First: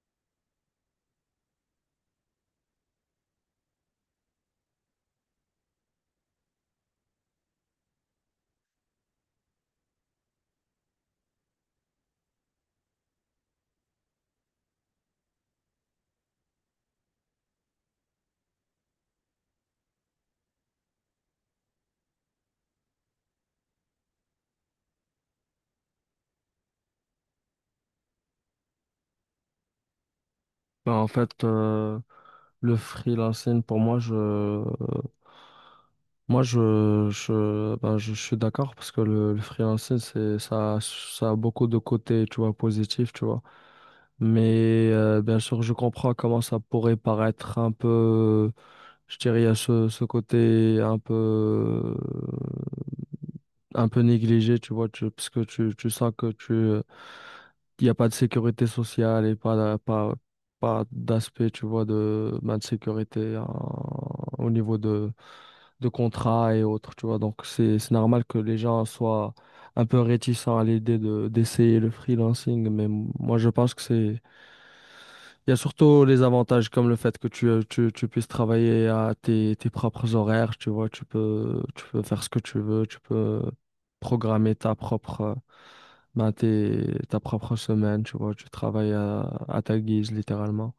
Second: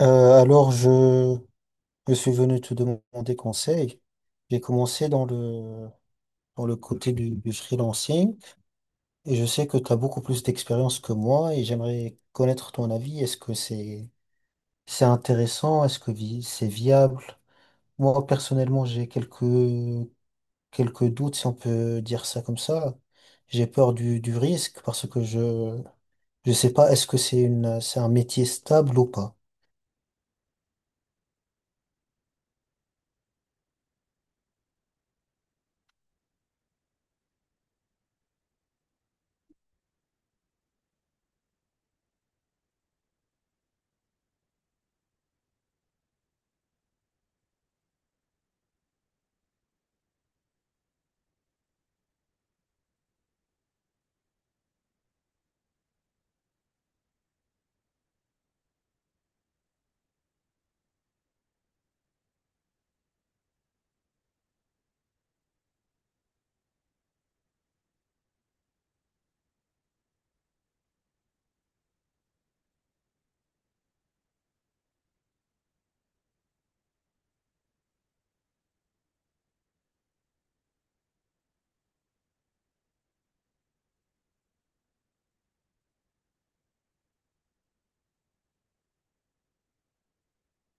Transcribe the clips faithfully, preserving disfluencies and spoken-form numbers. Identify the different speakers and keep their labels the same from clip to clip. Speaker 1: Euh, alors, je, je suis venu te demander conseil. J'ai commencé dans le, dans le côté du, du freelancing et je sais que tu as beaucoup plus d'expérience que moi et j'aimerais connaître ton avis. Est-ce que c'est, c'est intéressant? Est-ce que vi- c'est viable? Moi, personnellement, j'ai quelques, quelques doutes, si on peut dire ça comme ça. J'ai peur du, du risque parce que je, je sais pas, est-ce que c'est une, c'est un métier stable ou pas?
Speaker 2: Ben, en fait, euh, le freelancing, pour moi, je, moi, je, je, ben, je, suis d'accord parce que le, le freelancing, c'est, ça, a- ça a beaucoup de côtés, tu vois, positifs, tu vois. Mais euh, bien sûr, je comprends comment ça pourrait paraître un peu, je dirais, il y a ce, ce côté un peu un peu négligé, tu vois, tu, parce que tu, tu sens que tu, euh, il n'y a pas de sécurité sociale et pas, d'a- pas, pas d'aspect, tu vois, de, ben, de sécurité en- au niveau de, de contrat et autres, tu vois. Donc, c'est, c'est normal que les gens soient un peu réticents à l'idée de, d'essayer le freelancing, mais moi, je pense que c'est il y a surtout les avantages comme le fait que tu, euh, tu, tu puisses travailler à tes, tes propres horaires, tu vois, tu peux, tu peux faire ce que tu veux, tu peux programmer ta propre, euh, ben, tes- ta propre semaine, tu vois, tu travailles à, à ta guise, littéralement.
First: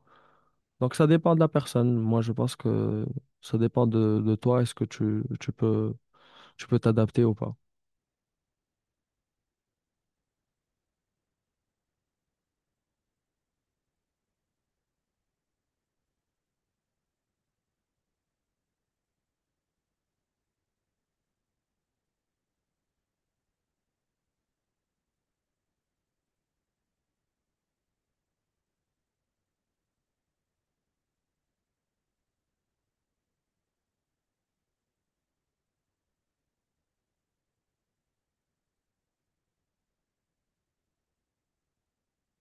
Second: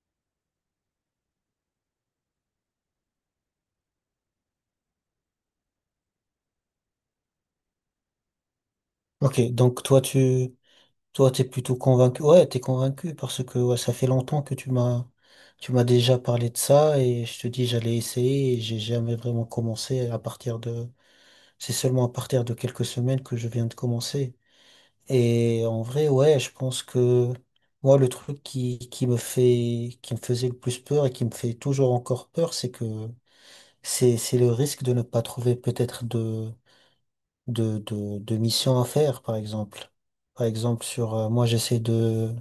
Speaker 2: Donc ça dépend de la personne. Moi, je pense que ça dépend de, de toi. Est-ce que tu, tu peux, tu peux t'adapter ou pas?
Speaker 1: Ok, donc toi, Toi, t'es plutôt convaincu. Ouais, t'es convaincu parce que ouais, ça fait longtemps que tu m'as tu m'as déjà parlé de ça et je te dis j'allais essayer et j'ai jamais vraiment commencé à partir de. C'est seulement à partir de quelques semaines que je viens de commencer. Et en vrai, ouais, je pense que moi le truc qui, qui me fait qui me faisait le plus peur et qui me fait toujours encore peur, c'est que c'est c'est le risque de ne pas trouver peut-être de de de, de mission à faire, par exemple. Par exemple, sur euh, moi j'essaie de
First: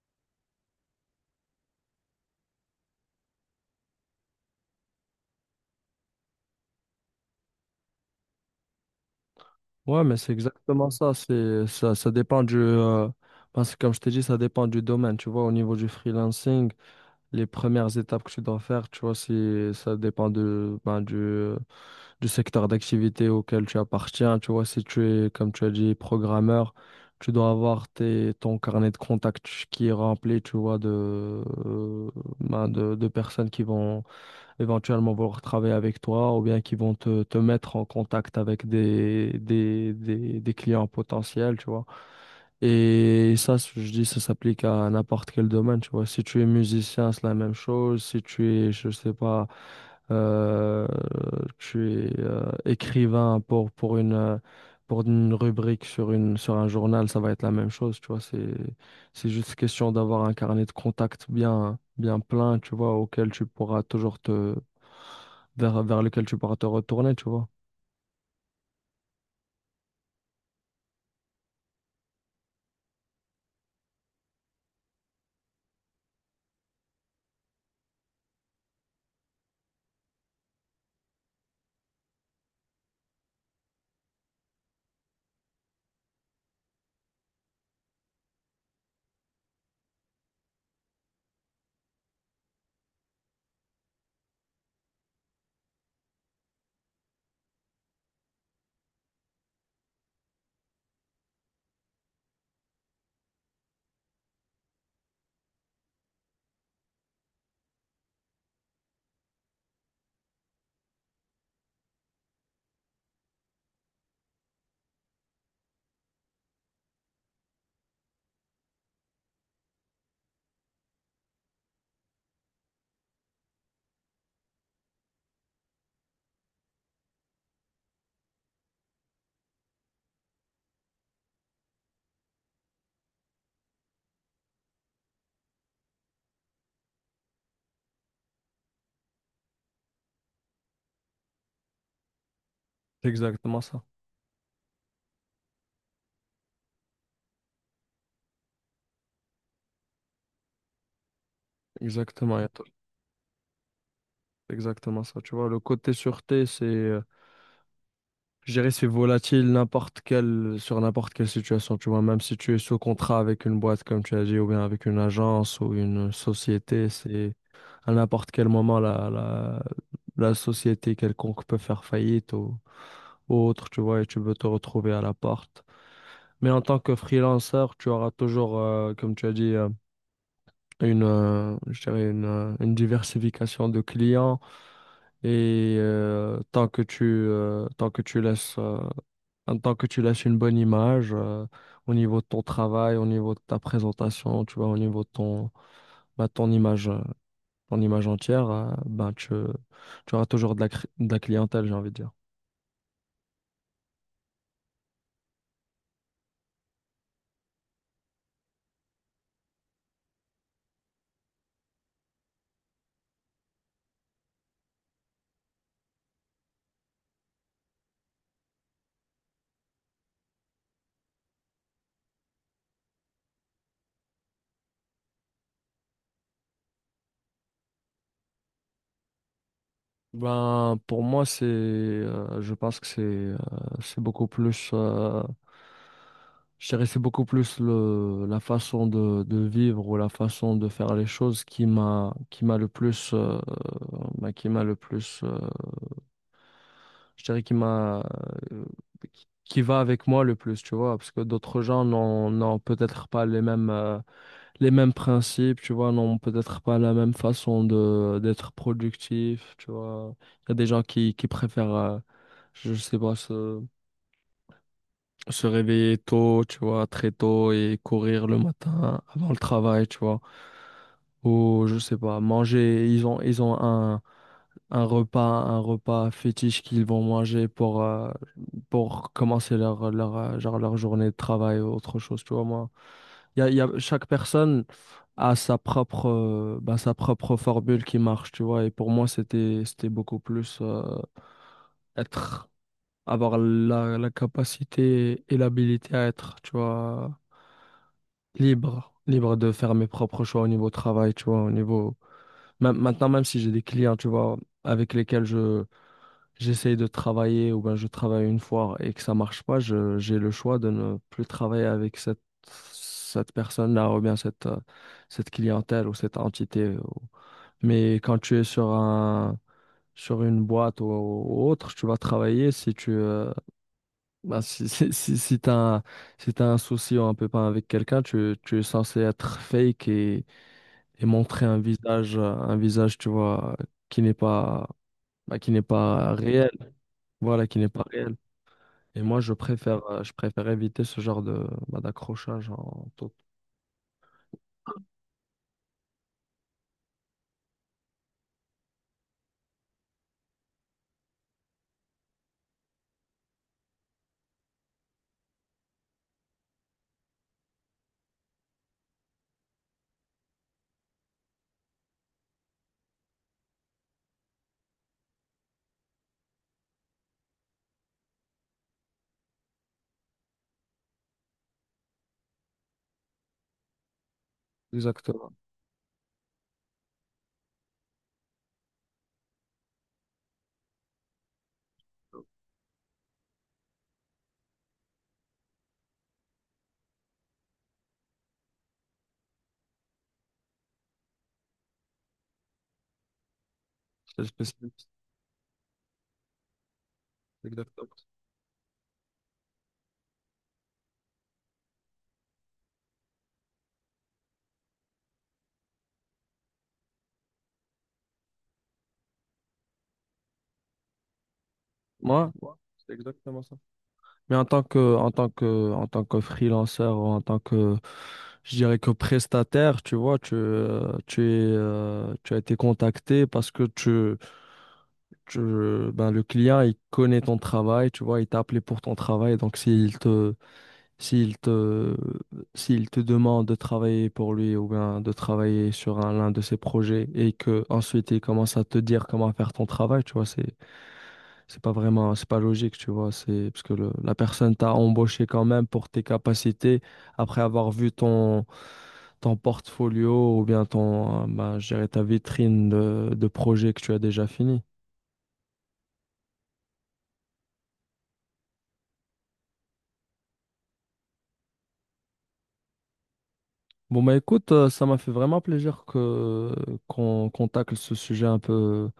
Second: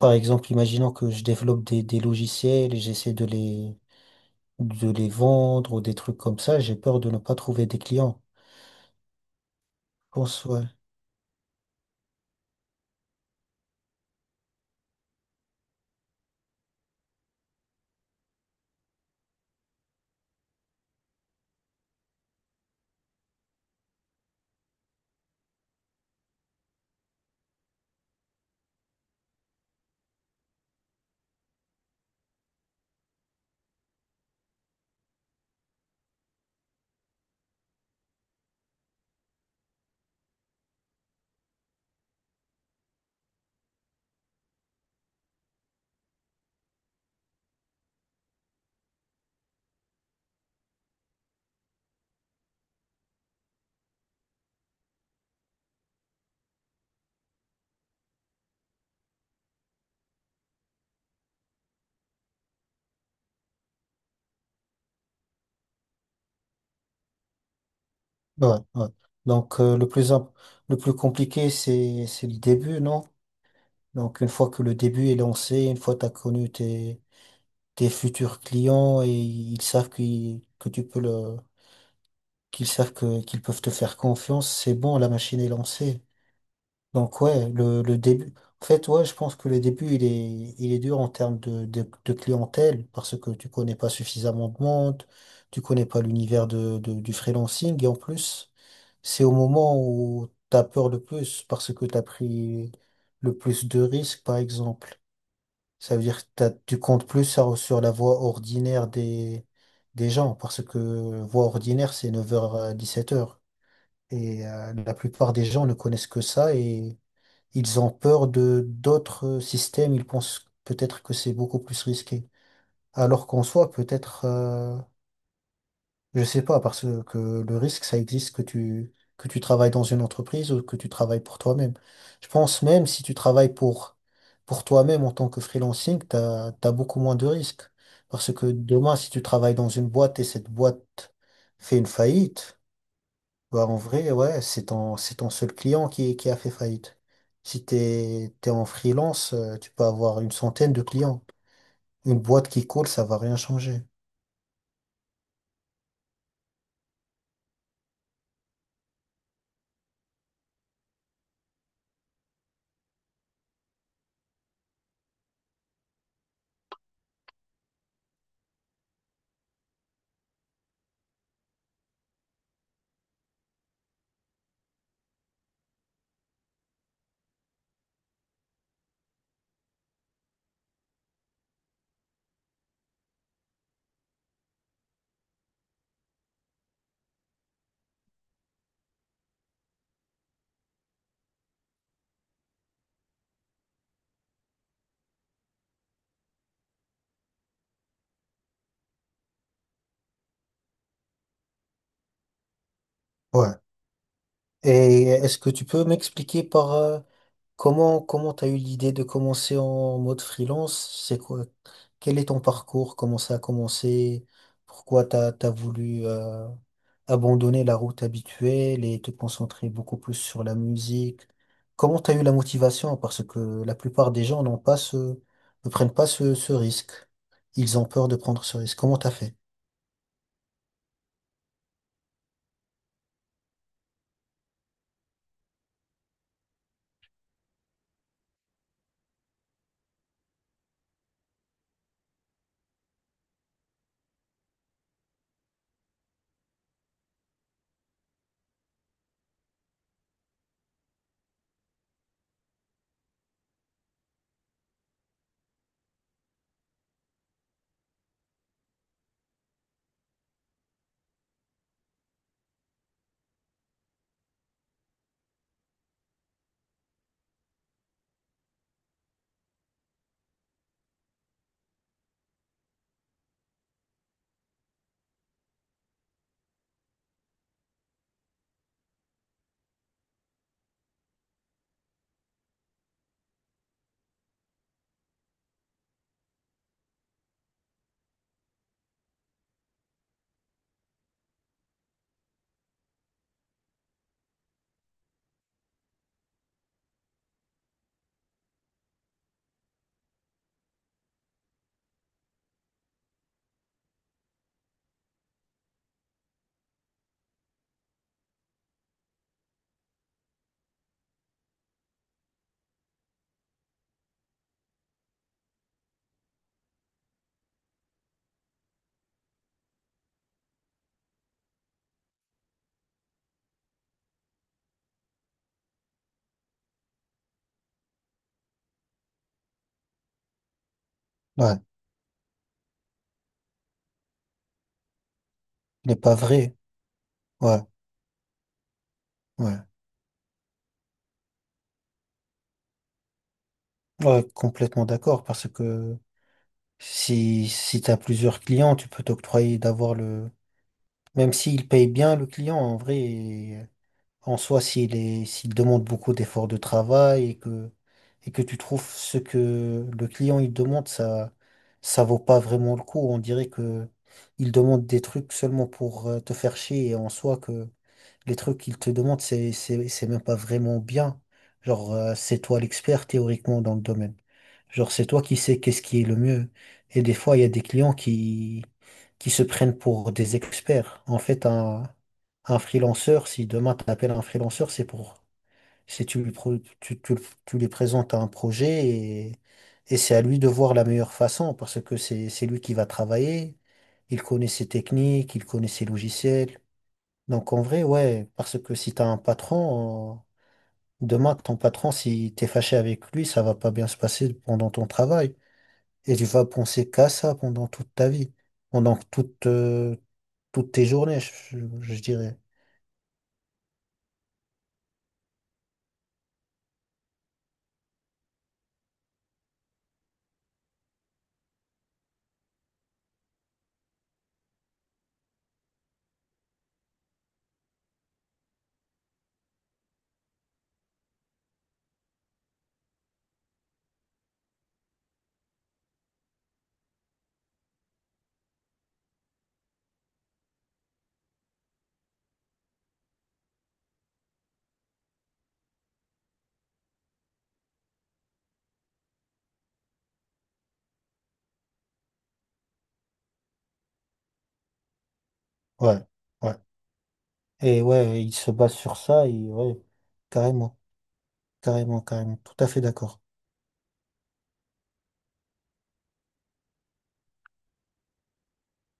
Speaker 1: par exemple, imaginons que je développe des, des logiciels et j'essaie de les, de les vendre ou des trucs comme ça, j'ai peur de ne pas trouver des clients.
Speaker 2: Ouais,
Speaker 1: Je
Speaker 2: mais c'est
Speaker 1: pense, ouais.
Speaker 2: exactement ça. C'est, ça, ça dépend du, euh, parce que comme je t'ai dit, ça dépend du domaine, tu vois, au niveau du freelancing. Les premières étapes que tu dois faire, tu vois, si ça dépend de, ben, du, du secteur d'activité auquel tu appartiens. Tu vois, si tu es, comme tu as dit, programmeur, tu dois avoir tes, ton carnet de contacts qui est rempli, tu vois, de, euh, ben, de, de personnes qui vont éventuellement vouloir travailler avec toi ou bien qui vont te, te mettre en contact avec des, des, des, des clients potentiels, tu vois. Et ça, je dis, ça s'applique à n'importe quel domaine, tu vois. Si tu es musicien, c'est la même chose. Si tu es, je sais pas, euh, tu es euh, écrivain pour, pour une, euh, pour une rubrique sur une, sur un journal, ça va être la même chose, tu vois. C'est, c'est juste question d'avoir un carnet de contacts bien, bien plein, tu vois, auquel tu pourras toujours te, vers, vers lequel tu pourras te retourner, tu vois.
Speaker 1: Ouais, ouais. Donc, euh, le plus, imp- le plus compliqué, c'est, c'est le début, non? Donc, une fois que le début est lancé, une fois que tu as connu tes, tes futurs clients et ils savent qu'ils- que tu peux le, qu'ils savent que, qu'ils peuvent te faire confiance, c'est bon, la machine est lancée. Donc ouais, le, le début. En fait, ouais, je pense que le début, il est, il est dur en termes de, de, de clientèle parce que tu connais pas suffisamment de monde, tu connais pas l'univers de, de- du freelancing et en plus, c'est au moment où t'as peur le plus parce que t'as pris le plus de risques, par exemple. Ça veut dire que t'as- tu comptes plus sur, sur la voie ordinaire des, des gens parce que voie ordinaire, c'est neuf heures à dix sept heures et euh, la plupart des gens ne connaissent que ça et ils ont peur de d'autres systèmes, ils pensent peut-être que c'est beaucoup plus risqué. Alors qu'en soi, peut-être, euh, je sais pas, parce que que le risque, ça existe que tu, que tu travailles dans une entreprise ou que tu travailles pour toi-même. Je pense même si tu travailles pour, pour toi-même en tant que freelancing, t'as, t'as beaucoup moins de risques. Parce que demain, si tu travailles dans une boîte et cette boîte fait une faillite,
Speaker 2: C'est exactement
Speaker 1: bah, en
Speaker 2: ça.
Speaker 1: vrai, ouais, c'est ton, c'est ton seul client qui, qui a fait faillite. Si t'es, t'es en freelance, euh, tu peux avoir une centaine de clients. Une
Speaker 2: Exactement,
Speaker 1: boîte
Speaker 2: et toi,
Speaker 1: qui coule, ça va rien changer.
Speaker 2: c'est exactement ça. Tu vois, le côté sûreté, c'est, euh, je dirais, c'est volatile n'importe quelle, sur n'importe quelle situation, tu vois. Même si tu es sous contrat avec une boîte, comme tu as dit, ou bien avec une agence ou une société, c'est à n'importe quel moment la, la, la société quelconque peut faire faillite ou ou autre, tu vois, et tu veux te retrouver à l'appart. Mais en tant que freelanceur, tu auras toujours, euh, comme tu as dit, euh, une, euh, je dirais une, euh, une diversification de clients. Et euh, tant que tu, euh, tant que tu laisses, euh, en tant que tu laisses une bonne image euh, au niveau de ton travail, au niveau de ta présentation, tu vois, au niveau de ton, bah, ton image, euh, ton image entière, euh, ben, tu, tu auras toujours de la, cri- de la clientèle, j'ai envie de dire.
Speaker 1: Ouais. Et est-ce que tu peux m'expliquer par euh, comment comment t'as eu l'idée de commencer en mode freelance? C'est quoi? Quel est ton parcours? Comment ça a commencé? Pourquoi t'as t'as voulu euh, abandonner la route habituelle et te concentrer beaucoup plus sur la musique? Comment t'as eu la motivation? Parce que la plupart des gens n'ont pas ce, ne prennent pas ce, ce risque. Ils ont peur de prendre ce risque. Comment t'as fait?
Speaker 2: Ben, pour moi, c'est, euh, je pense que c'est, euh, c'est beaucoup plus, euh, je dirais, c'est beaucoup plus le, la façon de, de vivre ou la façon de faire les choses qui m'a, qui m'a le plus, euh, ben, qui m'a le plus, euh, je dirais, qui m'a, euh, qui qui va avec moi le plus, tu vois, parce que d'autres gens n'ont, n'ont peut-être pas les mêmes. Euh, les mêmes principes, tu vois, n'ont peut-être pas la même façon de d'être productif, tu vois. Il y a des gens qui, qui préfèrent, euh, je sais pas, se, se réveiller tôt, tu vois, très tôt et courir le matin avant le travail, tu vois. Ou, je sais pas, manger, ils ont, ils ont un, un repas, un repas fétiche qu'ils vont manger pour, euh, pour commencer leur, leur, euh, genre leur journée de travail ou autre chose, tu vois, moi. Il y a, il y a- chaque personne a sa propre, euh, bah, sa propre formule qui marche, tu vois. Et pour moi, c'était, c'était beaucoup plus euh, être, avoir la, la capacité et l'habilité à être, tu vois, libre, libre de faire mes propres choix au niveau travail, tu vois, au niveau... Même, maintenant, même si j'ai des clients, tu vois, avec lesquels je j'essaye de travailler ou ben je travaille une fois et que ça marche pas, je, j'ai le choix de ne plus travailler avec cette, cette personne-là ou bien cette, euh, cette clientèle ou cette entité. Ou- Mais quand tu es sur un, sur une boîte ou, ou autre, tu vas travailler si tu, euh, ben, si, si, si, si t'as un, si t'as un souci ou un pépin avec quelqu'un, tu, tu es censé être fake et, et montrer un
Speaker 1: Ouais,
Speaker 2: visage, euh, un visage, tu vois, qui n'est pas, ben, qui n'est
Speaker 1: il n'est
Speaker 2: pas
Speaker 1: pas
Speaker 2: réel.
Speaker 1: vrai.
Speaker 2: Voilà, qui
Speaker 1: Ouais,
Speaker 2: n'est pas réel. Et moi, je
Speaker 1: ouais.
Speaker 2: préfère, euh, je préfère éviter ce genre de, bah, d'accrochage en tout.
Speaker 1: Ouais, complètement d'accord. Parce que si, si t'as plusieurs clients, tu peux t'octroyer d'avoir le, même s'il paye bien le client, en vrai, en soi, s'il est, s'il demande beaucoup d'efforts de travail et que, et que tu trouves ce que le client il demande, ça, ça vaut pas vraiment le coup. On dirait que il demande des trucs seulement pour euh, te faire chier et en soi que les trucs qu'ils te demandent, c'est, c'est, c'est même pas vraiment bien. Genre, euh, c'est toi l'expert théoriquement dans le domaine. Genre, c'est toi
Speaker 2: Exactement.
Speaker 1: qui sais qu'est-ce qui est le mieux. Et des fois, il y a des clients qui, qui se prennent pour des experts. En fait, un, un freelanceur, si demain tu appelles un freelanceur, c'est pour, c'est tu lui, pro- tu, tu, tu lui présentes un projet et, et c'est à lui de voir la meilleure façon parce que c'est, c'est lui qui va travailler.
Speaker 2: C'est
Speaker 1: Il
Speaker 2: le
Speaker 1: connaît ses
Speaker 2: spécialiste.
Speaker 1: techniques, il connaît ses logiciels, donc en vrai,
Speaker 2: Exactement.
Speaker 1: ouais, parce que si t'as un patron, euh, demain, ton patron, si t'es fâché avec lui, ça va pas bien se passer pendant ton travail. Et tu vas penser qu'à ça pendant toute ta vie, pendant toute, euh, toutes tes journées, je, je- je
Speaker 2: Moi,
Speaker 1: dirais.
Speaker 2: moi, c'est exactement ça. Mais en tant que, en tant que, en tant que freelanceur ou en tant que, je dirais que prestataire, tu vois, tu, euh, tu es, euh, tu as été contacté parce que tu, tu, ben, le client, il connaît ton travail, tu vois, il t'a appelé pour ton travail. Donc, s'il te, S'il te, s'il te demande de travailler pour lui ou bien de travailler sur un, l'un de ses projets et que ensuite il commence à te dire comment faire ton travail, tu vois, c'est, c'est pas vraiment, c'est pas logique, tu vois, c'est parce que le- la personne t'a embauché quand même pour tes capacités après avoir vu ton, ton portfolio ou bien ton, euh, bah, je dirais ta vitrine de, de projets que tu as déjà fini.
Speaker 1: Ouais, ouais. Et ouais, il se base sur ça, et ouais, carrément, carrément, carrément. Tout à fait d'accord.
Speaker 2: Bon, bah écoute, euh, ça m'a fait vraiment plaisir que, qu'on, qu'on tacle ce sujet un peu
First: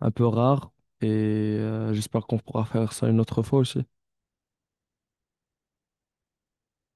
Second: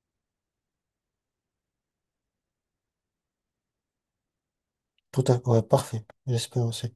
Speaker 2: un peu rare. Et euh, j'espère qu'on pourra faire ça une autre fois aussi.
Speaker 1: Tout à, ouais, parfait. J'espère aussi.